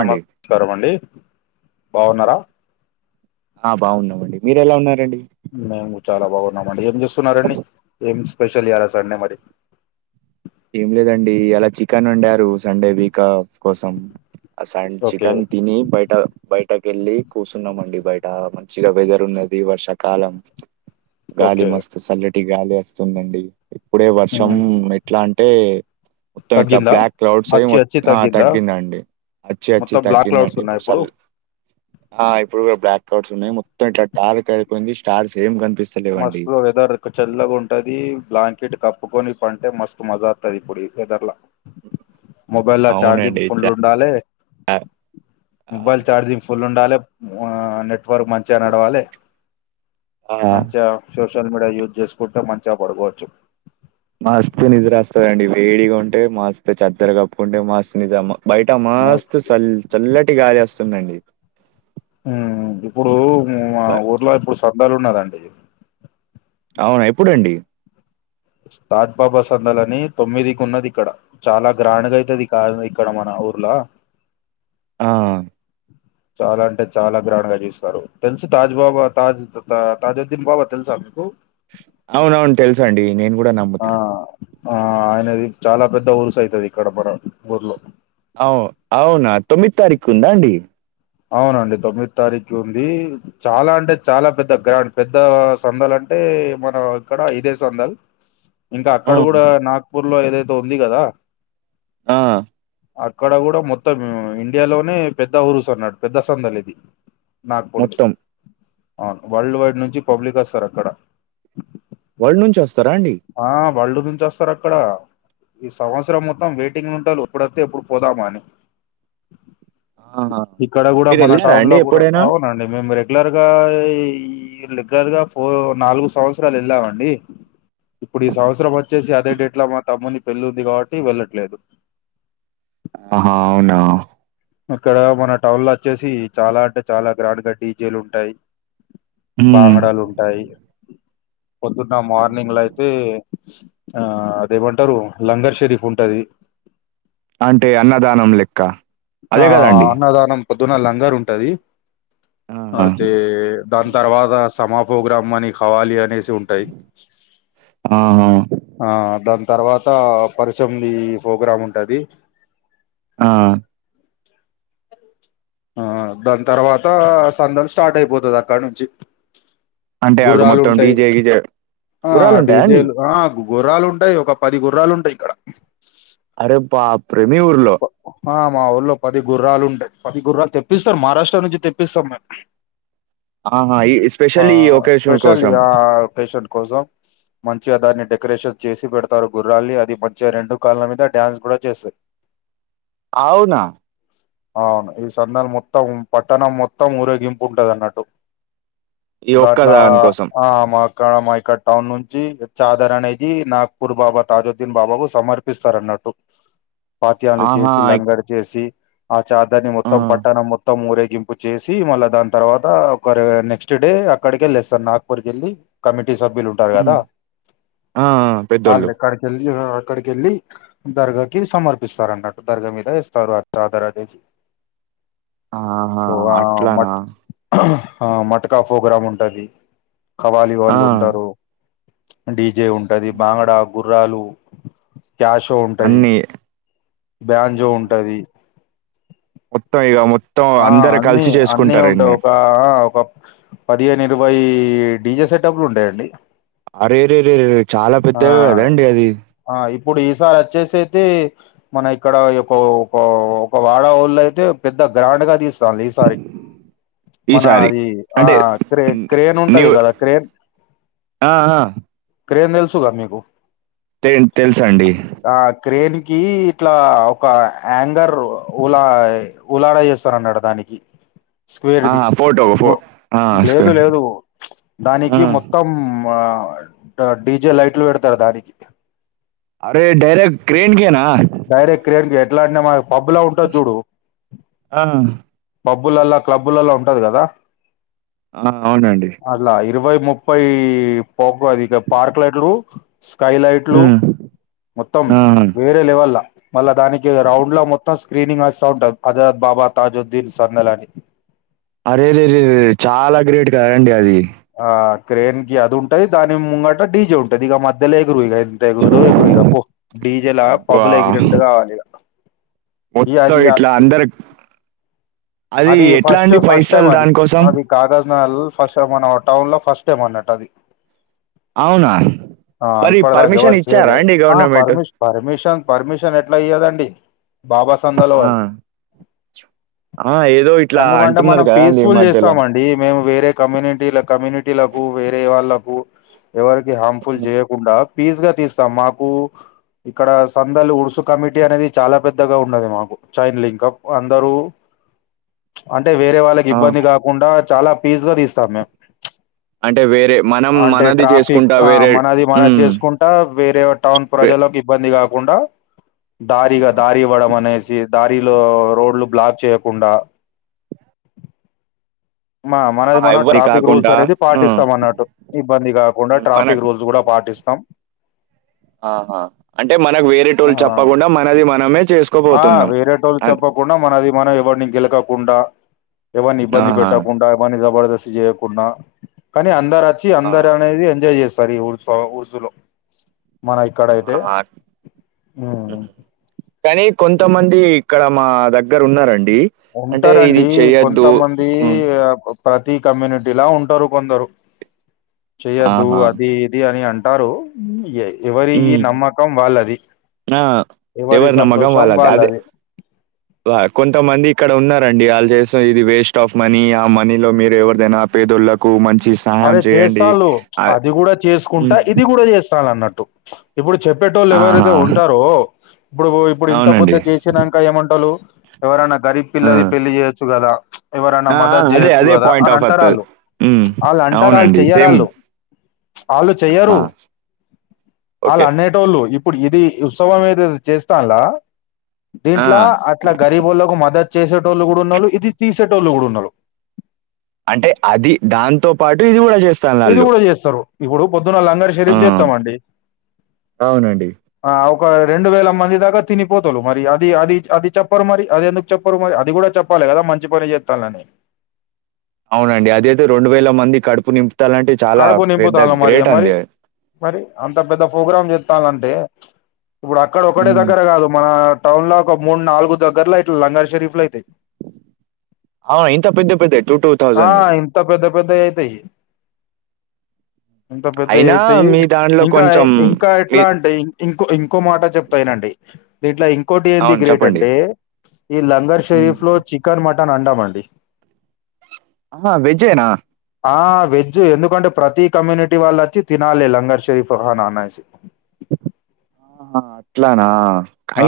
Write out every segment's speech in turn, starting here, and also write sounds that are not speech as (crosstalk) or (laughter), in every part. అండి నమస్కారం అండి బాగున్నారా ఆ బాగున్నామండి మీరు ఎలా ఉన్నారండి మేము చాలా బాగున్నామండి ఏం చూస్తున్నారండి ఏం స్పెషల్ ఇయ్యాలా సండే మరి ఏం లేదండి ఇయాల చికెన్ వండారు సండే వీకాప్ కోసం అసైన్ ఓకే చికెన్ తిని బయట బయటకెళ్ళి కూర్చున్నామండి బయట మంచిగా వెదర్ ఉన్నది వర్షాకాలం గాలి ఓకే మస్తు సల్లటి గాలి వస్తుందండి ఇప్పుడే వర్షం ఉమ్, ఎట్లా అంటే మొత్తం ఇట్లా తగ్గిందా బ్లాక్ క్లౌడ్స్ అయి అచ్చి అచ్చి ఆ తగ్గిందా తగ్గిందండి అచ్చి అచ్చి మొత్తం బ్లాక్ క్లౌడ్స్ తగ్గిందండి ఉన్నాయి ఇప్పుడు సర్ ఆ ఇప్పుడు కూడా బ్లాక్ క్లౌడ్స్ ఉన్నాయి మొత్తం ఇట్లా డార్క్ అయిపోయింది స్టార్స్ ఏం కనిపిస్త మస్తు వెదర్ చల్లగా ఉంటది బ్లాంకెట్ కప్పుకొని పంటే మస్తు మజా అత్తది ఇప్పుడు వెదర్లా మొబైలో చార్జింగ్ అవునండి ఫుల్ చ ఉండాలె ఆ మొబైల్ చార్జింగ్ ఫుల్ ఉండాలే నెట్వర్క్ మంచిగా నడవాలే ఆ! మంచిగా సోషల్ మీడియా యూజ్ చేసుకుంటే మంచిగా పడుకోవచ్చు మస్తు నిద్ర వస్తదండి వేడిగా ఉంటే మస్త్ చద్దరు కప్పుకుంటే మస్తు నిద్ర బయట మస్తు చల్ చల్లటి గాలి వస్తుందండి ఇప్పుడు మా బ ఊర్లో ఇప్పుడు సందాలు ఉన్నరండి అవునా ఎప్పుడండి తాజ్ బాబా సందలని తొమ్మిదికి ఉన్నది ఇక్కడ చాలా గ్రాండ్గా అయితది కాదు ఇక్కడ మన ఊర్ల ఆ చాలా అంటే చాలా గ్రాండ్గా చూస్తారు తెలుసు తాజ్ బాబా తాజ్ తాజాద్దీన్ బాబా తెలుసా మీకు అవునవును తెల్సండి నేను కూడా ఆ నమ్ముతా ఆ ఆయనది చాలా పెద్ద ఊరుసు అయితది ఇక్కడ మన ఊర్లో అవు అవునా తొమ్మిది తారీక్ ఉందాండి అవునండి తొమ్మిది తారీఖు ఉంది చాలా అంటే చాలా పెద్ద గ్రాండ్ పెద్ద సందాలంటే మన ఇక్కడ ఇదే సందాలు ఇంకా ఆ అక్కడ కూడా నాగపూర్లో ఏదైతే ఉంది కదా ఆ అక్కడ కూడా మొత్తం ఇండియాలోనే పెద్ద ఊరుస్ అన్నాడు పెద్ద సందలి ఇది నాగపూర్ మొత్తం అవును వరల్డ్ వైడ్ నుంచి పబ్లిక్ వస్తారు అక్కడ వరల్డ్ నుంచి వస్తారాండి ఆ వరల్డ్ నుంచి వస్తారు అక్కడ సంవత్సరం మొత్తం వెయిటింగ్ ఉంటరు ఏప్పుడోత్తే ఏప్పుడు పోదామని ఆహా ఇక్కడ కూడా మీరు మన ఎళ్ళారా అండి టౌన్లో కూడా ఎప్పుడైనా? అవును అంటే మేము రెగ్యులర్గా రెగ్యులర్గా ఫో నాలుగు సంవత్సరాలు వెళ్ళామండి ఇప్పుడు ఈ సంవత్సరం వచ్చేసి అదే డేట్లో మా తమ్ముని పెళ్ళి ఉంది కాబట్టి వెళ్ళట్లేదు ఆహా అవునా ఇక్కడ మన టౌన్ లో వచ్చేసి చాలా అంటే చాలా గ్రాండ్ గా డీజేలు ఉంటాయి హ్మ్ బాంగడాలు ఉంటాయి పొద్దున్న మార్నింగ్ లో అయితే ఆ అదేమంటారు లంగర్ షెరీఫ్ ఉంటది అంటే అన్నదానం లెక్క ఆ అదే కదండి. అన్నదానం పొద్దున లంగారు ఉంటది ఆహా అతే దాని తర్వాత సమా ప్రోగ్రామ్ అని ఖవాలీ అనేసి ఉంటాయి ఆ ఆ దాని తర్వాత పరిశమ్ది ప్రోగ్రామ్ ఉంటది ఆ ఆ దాని తర్వాత సందం స్టార్ట్ అయిపోతది అక్కడ నుంచి అంటే ఆకు గుర్రాలు మొత్తం ఉంటాయి డీజే గీజే ఆ గుర్రాలు ఉంటాయా అండి డీజేలు ఆగు గుర్రాలు ఉంటాయి ఒక పది గుర్రాలు ఉంటాయి ఇక్కడ అరే బాప్రే మీ ఊర్లో ఆ మా ఊళ్లో పది గుర్రాలు ఉంటాయి పది గుర్రాలు తెప్పిస్తాం మహారాష్ట్ర నుంచి తెప్పిస్తాం మేము ఆహా ఈ ఆ స్పెషల్ ఈ ఒకేషన్ స్పెషల్ది కోసం ఆ ఒకేషన్ కోసం మంచిగా దాన్ని డెకొరేషన్ చేసి పెడతారు గుర్రాలని అది మంచిగా రెండు కాల మీద డ్యాన్స్ కూడా చేస్తది అవునా అవును ఈ సందలు మొత్తం పట్టణం మొత్తం ఊరేగింపు ఉంటది అన్నట్టు ఈ ఒక్క దాట్లా దాని కోసం ఆ మ కా మైకాడ్ టౌన్ నుంచి చాదర్ అనేది నాగ్పూర్ బాబా తాజుద్దీన్ బాబాకు సమర్పిస్తారు అన్నట్టు పాత్యాలు ఆహా చేసి ఇ- లంగడి చేసి ఆ చాదాన్ని ఆ, మొత్తం పట్టణం మొత్తం ఊరేగింపు చేసి మళ్ళా దాని తర్వాత ఒక నెక్స్ట్ డే అక్కడికి వెళ్ళేస్తర్ నాగపూర్ కెళ్ళి కమిటీ సభ్యులు ఉంటది కదా ఉమ్, ఆ, ఆ, హల్ పెద్దోళ్ళు లెక్కడి వెళ్ళి ఆ అక్కడికి వెళ్ళి దర్గాకి సమర్ ఇస్తారన్నట్టు దర్గ మీద ఇస్తారు ఆ చాదరు అనేసి ఆహా సో ఆ అట్లనా మట్ ఆ మటకా ప్రోగ్రామ్ ఉంటది కవాలీ ఆ, వాళ్ళు ఉంటారు డీజే ఉంటది ఉహు. బాగడ గుర్రాలు క్యాషో ఉంటది అన్ని బ్యాంజో ఆహా. ఉంటది మొత్తం ఇగ మొత్తం అందరు అన్ని కలిసి అన్నీ ఉంటాయి చేసుకుంటారన్ని ఒక ఆ ఒక పదిహేను ఇరవై డీజె సెటబ్లు ఉండేయండి అరే రే రే రే చాలా పెద్దవి కదండి అది ఆ ఇప్పుడు ఈసారి అచ్చేసయితే మన ఇక్కడ ఒక ఒక వాడ వాళ్ళు అయితే పెద్ద గ్రాండ్ గా తీస్ తా ఈసారి మన ఈసారి అది ఆ అంటే క్రే క్రేన్ న్యూ ఉంటది కదా క్రేన్ ఆ ఆ క్రేన్ తెలుసు కదా మీకు క్రేన్ తెలుసండి ఆ క్రేన్ కి ఇట్లా ఒక హంగర్ ఉలా ఉలాడ చేస్తాడు అన్నాడు దానికి ఆ! స్పేర్ది ఫోటో ఫో మో ఆ, గేర్లు స్క్వే- లేదు ఆ దానికి మొ తమ్మ డీజే లైట్లు పెడతారు దానికి అరే డైరెక్ట్ క్రేన్కేనా? డైరెక్ట్ క్రేన్ కే ఎట్ల అంటే మనకు పబ్ లో ఉంటది చూడు పబ్బులల్లా క్లబ్బులల్లా ఉంటది కదా ఆ అవునండి అట్ల ఇరవై, ముప్పై పోకు అది పార్క్ లోట్లు స్కైలైట్లు, హ్మ్ మొత్తం ఆ వేరే లెవెల్ మళ్ళా దానికి రౌండ్ ల మొత్తం స్క్రీనింగ్ వస్తా ఉంటది, అజాద్ బాబా తాజుద్దీన్ సందల్ అని. అరేరేరే చాలా గ్రేట్ కదండి అది. ఆ క్రేన్ కి అది ఉంటది, దాని ముంగట డీ జే ఉంటది, ఇగ మధ్యల ఎగరు ఇగ త ఎగురుతరో ఎగురు ఇగ పో, డీజెలా బా పబ్బల ఎగిరింట రావాలిగ మొత్తం ఇట్ల అందరు, అది ఎట్లా అండి పైసల్ దానికోసం కాగజ్నాల్ ఫస్ట్ మన టౌన్ లో ఫస్ట్ అన్నట్టు అది. అవునా ఆ మరి ఇప్పటిదాక పర్మిషన్ ఎవరు ఇచ్చారా చెయలే, అండి ఆ గవర్నమెంట్ పర్మిషన్ పర్మిషన్ పర్మిషన్ ఎట్ల ఇయ్యదండి? బాబా సందాలవ ఆ ఆ ఏదో ఇట్లా అంటున్నరు కదా అండి మధ్యలో ది మేము వేరే కమ్యూనిటీల, కమ్యూనిటీలకు వేరే వాళ్ళలకు ఎవరికి హార్మ్ఫుల్ హ్మ్. చేయకుండా పీస్ గా తీస్తాం, మాకు ఇక్కడ సందలు ఉడ్సు కమిటీ అనేది చాలా పెద్దగా ఉండది మాకు, చైన్ లింకప్ అందరు అంటే వేరే వాళ్ళకి ఆ ఇబ్బంది కాకుండా చాలా పీస్ గా తీస్తాం మేం అంటే వేరే మనం అంటే మనది ట్రాఫిక్ చేసుకుంటా ఆ వేరే మనది మన హ్మ్ చేసుకుంటా వేరే టౌన్ వే ప్రజల్లోకి ఇబ్బంది కాకుండా దారిగా ఆహా దారి ఇవ్వడం అనేసి దారిలో రోడ్లు బ్లాక్ చేయకుండా (unintelligible) మా మనది ఆ మనం ఎవ్వరి ట్రాఫిక్ రూల్స్ కాకుండా అనేది ఆ హ్మ్. పాటిస్తం అన్నట్టు. ఇబ్బంది కాకుండా మన ట్రాఫిక్ రూల్స్ గుడ పాటిస్తం. ఆహా అంటే మనకు వేరే ఆ టోళ్లు చెప్పకుండా మనది మనమే చేస్ ఆ వేరటోల్ చప్ప కుండా మనది మనం ఎవరిని గెలకకుండా, ఎవరిని ఇబ్బంది ఆహా పెట్టకుండా ఎవరిని జబర్దస్త్ చేయ కుండా కనీ అందరు అచ్చి ఆ అందరు అనేది ఎంజాయ్ చేస్తారు ఈ ఊరుస ఊరుసులో మన ఇక్కడ అయితే ఆహా ఉం కనీ కొంతమంది ఇక్కడ మా దగ్గర ఉన్నరండి ఉంటరండి కొంతమంది ఉమ్ ఆ ప్రతి కమ్యూనిటీలా ఉంటరు కొందరు. చెయొద్దు ఆహా అది ఇది అని అంటారు ఎ ఎవరి ఉమ్ నమ్మకం వాళ్ళది, ఆ ఎవరి సంతోషం వాళ్ళది. (unintelligible) దా కొంతమంది ఇక్కడ ఉన్నరండి ఆళ్ళు చేస్త ఇది వేస్ట్ ఆఫ్ మనీ, ఆ మనీలో మీరు ఎవరిదైనా పేదోళ్ళ కో మంచిస్ అరే జేస్తాల్లు అది గుడా చేసుకుంటా ఉమ్ ఇది గూడ చేస్తాళ్ళు అన్నట్టు. ఇప్పుడు చెప్పేటోళ్లు ఎవరైతే ఆహా ఉంటరో, ఇప్పుడు ఇప్పుడు ఇంత పెద్ద అవునండి చేసినం కా ఏమంటరు ఎవరైన్న గరీబ్ ఆ పిల్లది పెళ్లి చేయొచ్చు కదా, ప్చ్ ఎవరన్నా ఆ! ఆ! మదతు అదే. చేయచ్చు అదే కదా పాయింట్ అని ఆఫ్ అత్తది. అంటరాళ్ళు. హ్మ్. ఆళ్ళు అంటరు ఆళ్ళు అవునండి. చెయ్యరు సేమ్. ఆళ్ళు, ఆళ్ళు చెయ్యరు, ఆహా! ఆళ్ళు ఓకే. అన్ని టోళ్ళు ఇప్పుడు ఇది ఉత్సవం ఏదైతే చేస్తాల్లా ఆ! దీంట్లా అక్ ఇట్ల గరీబోళ్లకు మదతు చేసేటోళ్ళు గుడ ఉన్నరు, ఇది తీసేటోళ్ళు గుడ ఉన్నరు. అంటే అది దాంతో పాటు ఇది కూడా చేస్ ఇది కూడా చేస్తారు ఇప్పుడు పొద్దున్న లంగర్ ఆ! షరీఫ్ చేస్తామండి అవునండి. ఆ ఒక రెండు వేల మంది దాకా తినిపోతరూ మరి అది అది అది చెప్పరు మరి అది ఎందుకు చెప్పరు మరీ అది కూడా చెప్పాలి కదా మంచి పని చేత్తలని అవునండి అదయితే రెండు వేల మంది కడుపు నింపుతాలంటే చాలా కడుపు పెద్ద నింపుతాను మరి గ్రేట్ మరి అండి అది మరి అంత పెద్ద ప్రోగ్రామ్ చెత్తలంటే ఇప్పుడు అక్కడ ఒకటె హ్మ్. దగ్గర కాదు మన టౌన్లా ఒక మూడు నాలుగుదగ్గరల ఇట్లా లంగర్ షరీఫ్లయితై ఆ ఇంత పెద్ద పెద్దదయి టూ టూ ఆ తౌసంది ఇంత పెద్ద పెద్ద అయితయి ఇంత అయినా పెద్దయిఅయితాయి మీ దాంట్లో ఇంకా కొంచెం ఇంకా మీ ఎట్లా అంటే ఇంకో ఇంకో మాట చెప్తా వినండి దీట్లా ఇంకోటి ఏంది అవును. గ్రేట్ చెప్పండి. అంటే ఈ లంగర్ హ్మ్. షరీఫ్ లో చికెన్ మటన్ అండమండి ఆహా వెజ్జేనా ఆ వెజ్ ఎందుకంటే ప్రతి కమ్యూనిటీ వాళ్ళు వచ్చి తినాలి లంగర్ షరీఫ్ ఖానా అనేసి అట్లానా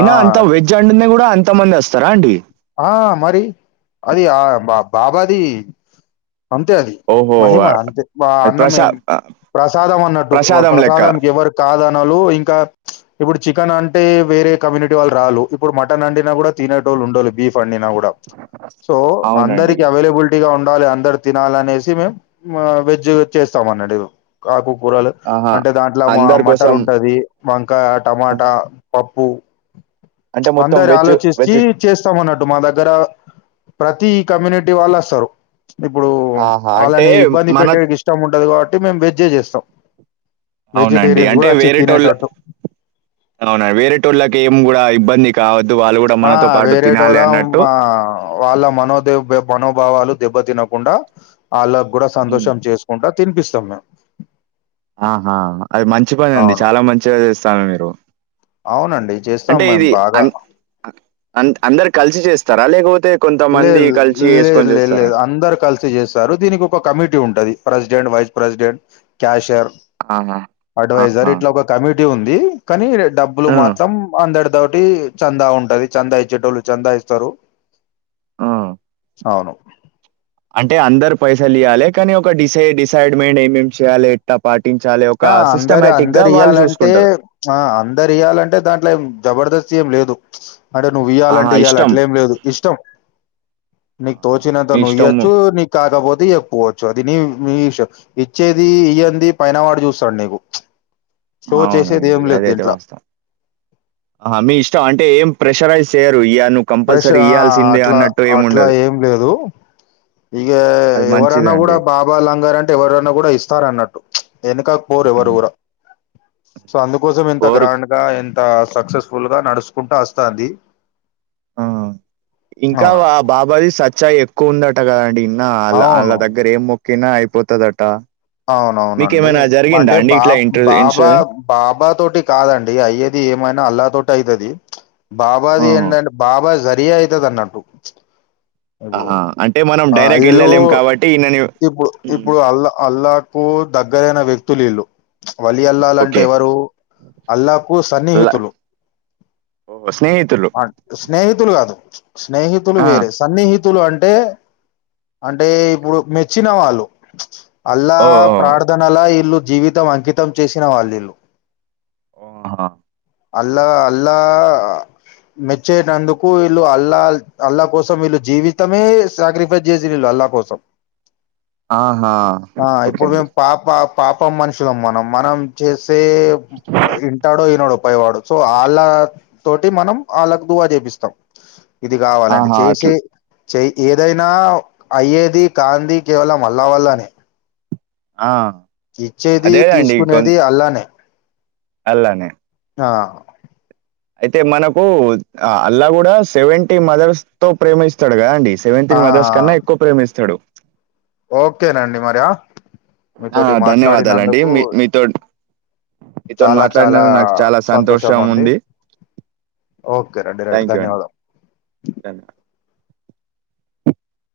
ఆ! అంత వెజ్ అండితే కూడా అంత మంది వస్తారా అండి ఆ మరి అది ఆ మా బాబాది అంతే అది ఓహో! మహిమ అంతే మా అది ప్రసా అన్నంమేం ఆ! ప్రసాదం అన్నట్టు ప్రసాదం లెక్క ప్రసాదాం ఎవరి కాదనాలు ఇంకా ఇప్పుడు చికెన్ అంటే వేరే కమ్యూనిటీ వాళ్రాలు ఇప్పుడు మటన్ అండినా కూడా తినేటోళ్ళు ఉండలు బీఫ్ అండినా కూడా సో అవునండి అందరికి అవైలబుల్ టీగా ఉండాలి అందరు తినాలి అనేసి మేము వెజ్ చేస్తాం అన్నటు కాకుకూరలు ఆహా అంటే దాంట్ల మా అందరి మటర్ కోసం ఉంటది వంకాయ ఆహా. టమాటా పప్పు అంటే మొత్తం అందరి వెజ్ ఆలోచించి వెజ్ స్తా మన్నట్టు మా దగ్గర ప్రతి కమ్యూనిటీ వాళ్ళస్తారు ఇప్పుడు ఆహా అంటే వాళ్ళని ఇబ్బంది మన పెట్టేకి ఇష్టం ఉండదు కాబట్టి మేము వెజ్జే చేస్తాం వెజిటేరియన్స్ కూడా వచ్చి తినేటట్టు అవున వేరేటోళ్ళకి ఏం కూడా ఇబ్బంది కావద్దు వాళ్ళు కూడా ఆ మనతో పాటు తినాలి వేరేటోళ్ళ అన్నట్టు ఆ వాళ్ళ మనోదేవ మనోభావాలు దెబ్బ తినకుండా వాళ్ళ కూడా ఉమ్. సంతోషం చేసు ఉంటా తినిపిస్తాం మేము ఆహా అది మంచి పని అండి అవును చాలా మంచిగా చేస్తాన్లు మీరు అవునండి చేస్తాం అంటే మేము ఇది బాగా అన్ అంద్ అందరు కలిసి చేస్తారా లేకపోతే లే కొంతమంది కలిసి లే వేసుకొని లే చేస్తారా లేదు అందరు కల్ సే చేస్తారు దీనికి ఒక కమిటీ ఉంటది ప్రెసిడెంట్ వైస్ ప్రెసిడెంట్ క్యాషర్ ఆహా అడ్వైజర్ ఆహా ఇట్లా ఒక కమిటీ ఉంది కానీ డబ్బులు ఆ, మాత్రం అందరి తోటి చందా ఉంటది చందా ఇచ్చేటోళ్ళు చందా ఇస్తారు ఆ. అవును అంటే అందరు పైసలు ఇయ్యాలే కానీ ఒక డిసై డిసైడ్మెంట్ ఏమేమి చేయాలి ఎట్ల పాటించాలి ఆ ఒక అందరు సిస్టమేటిక్ గా అందరు వాళ్ళు ఇయ్యాలంటే చూసుకుంటారు ఆ అందరు ఇయ్యాలంటే దాంట్లో ఏం జబర్దస్తి ఏం లేదు ఆడ నువ్వు ఆహా! ఇయ్యాలంటే ఇయ్యాలి ఇష్టం. అట్లేం లేదు ఇష్టం నీకు ఆహా! తోచినంత మీ నువ్వు ఇష్టము. ఈయచ్చు నీక్ కాకపోతే చెప్పువచ్చు అదిని ఇచ్చేది ఇయ్యంది పైన వాట్ చూస్తాడు నీకు షో చేసేది అవునండి ఏం లేదు అదైతే దీంట్లో వాస్తవం ఆ మీ ఇష్టం అంటే ఏం ప్రెషరైజ్ చేయ్యరు ఇయను ప్రెష్ ఆ అట్లా అట్లా ఏం లేదు ఇగా అది ఎవరన్నా కూడా మంచిదండి. బాబా లంగర్ అంటే ఎవరన్నా కూడా ఇస్తారన్నట్టు ఎనక పోరు ఎవరు హ్మ్. ఊర సో అందుకోసం ఇంత కోరు గ్రాండ్ రా ఎంత సక్సెస్ఫుల్ గా నడుస్ కుంట అస్తాంది ఆ ఇంకా అవునా వా బాబాది సచ్చాయక్ క్ ఉందట కదండి ఇన్న ఆళ్ళ ఆళ్ల అవును దగ్గర ఏం మొక్కినా అయిపోతదట అవునవునండి మీకేమైనా జరిగిందా వంటే అండి ఇట్లా బాబ్ ఇంటర్ బాబా ఇన్సిడెంట్? బాబా తోటి కాదండి అయ్యేది ఏమైనా అల్లా తోట్ అయితది బాబాది ఆహా! ఏందంట్ బాబా జరియా అయితదన్నట్టు ఇబు ఆహా! అంటే మనం ఆ డైరెక్ట్ ఈలు ఎళ్ళలేం కాబట్టి ఈయనని ఇప్పుడు హ్మ్. ఇప్పుడు అల్లా అల్లాకు దగ్గరైన వ్యక్తుల్ ఈళ్ళు వల్లి అల్లాలన్ట్ ఓకే. ఎవరు అల్లాకు సన్నిహితులు ఓ ఒ స్నేహితులు అన్ స్నేహితులు కాదు స్నేహితులు ఆ! వేరేస్ సన్నిహితులు అంటే అంటే ఓకే. ఇప్పుడు మెచ్చిన వాళ్ళు అల్లా ఓహ్! ప్రార్థనలా ఇల్లుు జీవితం అంకితం చేసిన వాళ్ళు ఇల్ళు ఓహహ అల్లా అల్లా మెచ్చేటందుకు వీళ్లు అల్లాల్ అల్లా కోసం వీళ్లు జీవితమే స్ సాక్రిఫైస్ జేసిల్ ఇల్ అల్లా కోసం ఆహా, ఆ ఓకే ఇప్పుడు అండి. మేమ్ పా పా పాపం మనుషులం మనం మనం చేసే ఇంటాడో ఇనడో పై వాడు సో ఆళ్ళ తోటి మనం ఆళ్ళకు భువః చేపిస్తాం ఇది కావాలండి ఆహా! చేసే అట్లా చేయ్ ఏదైనా అయ్యేది కాంది కేవలం అల్లా వల్లనే అ ఇచ్చేది తీసుకునేది అల్లానే అల్లానే హా అయితే మనకు అ అల్లా కూడా సెవెంటీ మదర్స్ తో ప్రేమిస్తాడు కదా అండి సెవె్న్ ఆ టీన్ మదర్స్ కన్నా ఎక్కువ ప్రేమిస్తడు ఓకేనండి మర్ ఆ ఆ! మీతోటి ధన్యవాదాలండి. మాట్లాడినందుకు మీ మీతో మీతోని చాలా చాలా మాట్లాడినందుకు నాకు చాలా సంతోషం ఉంది ఓకే రండి రైట్ ధన్యవాదం ధన్య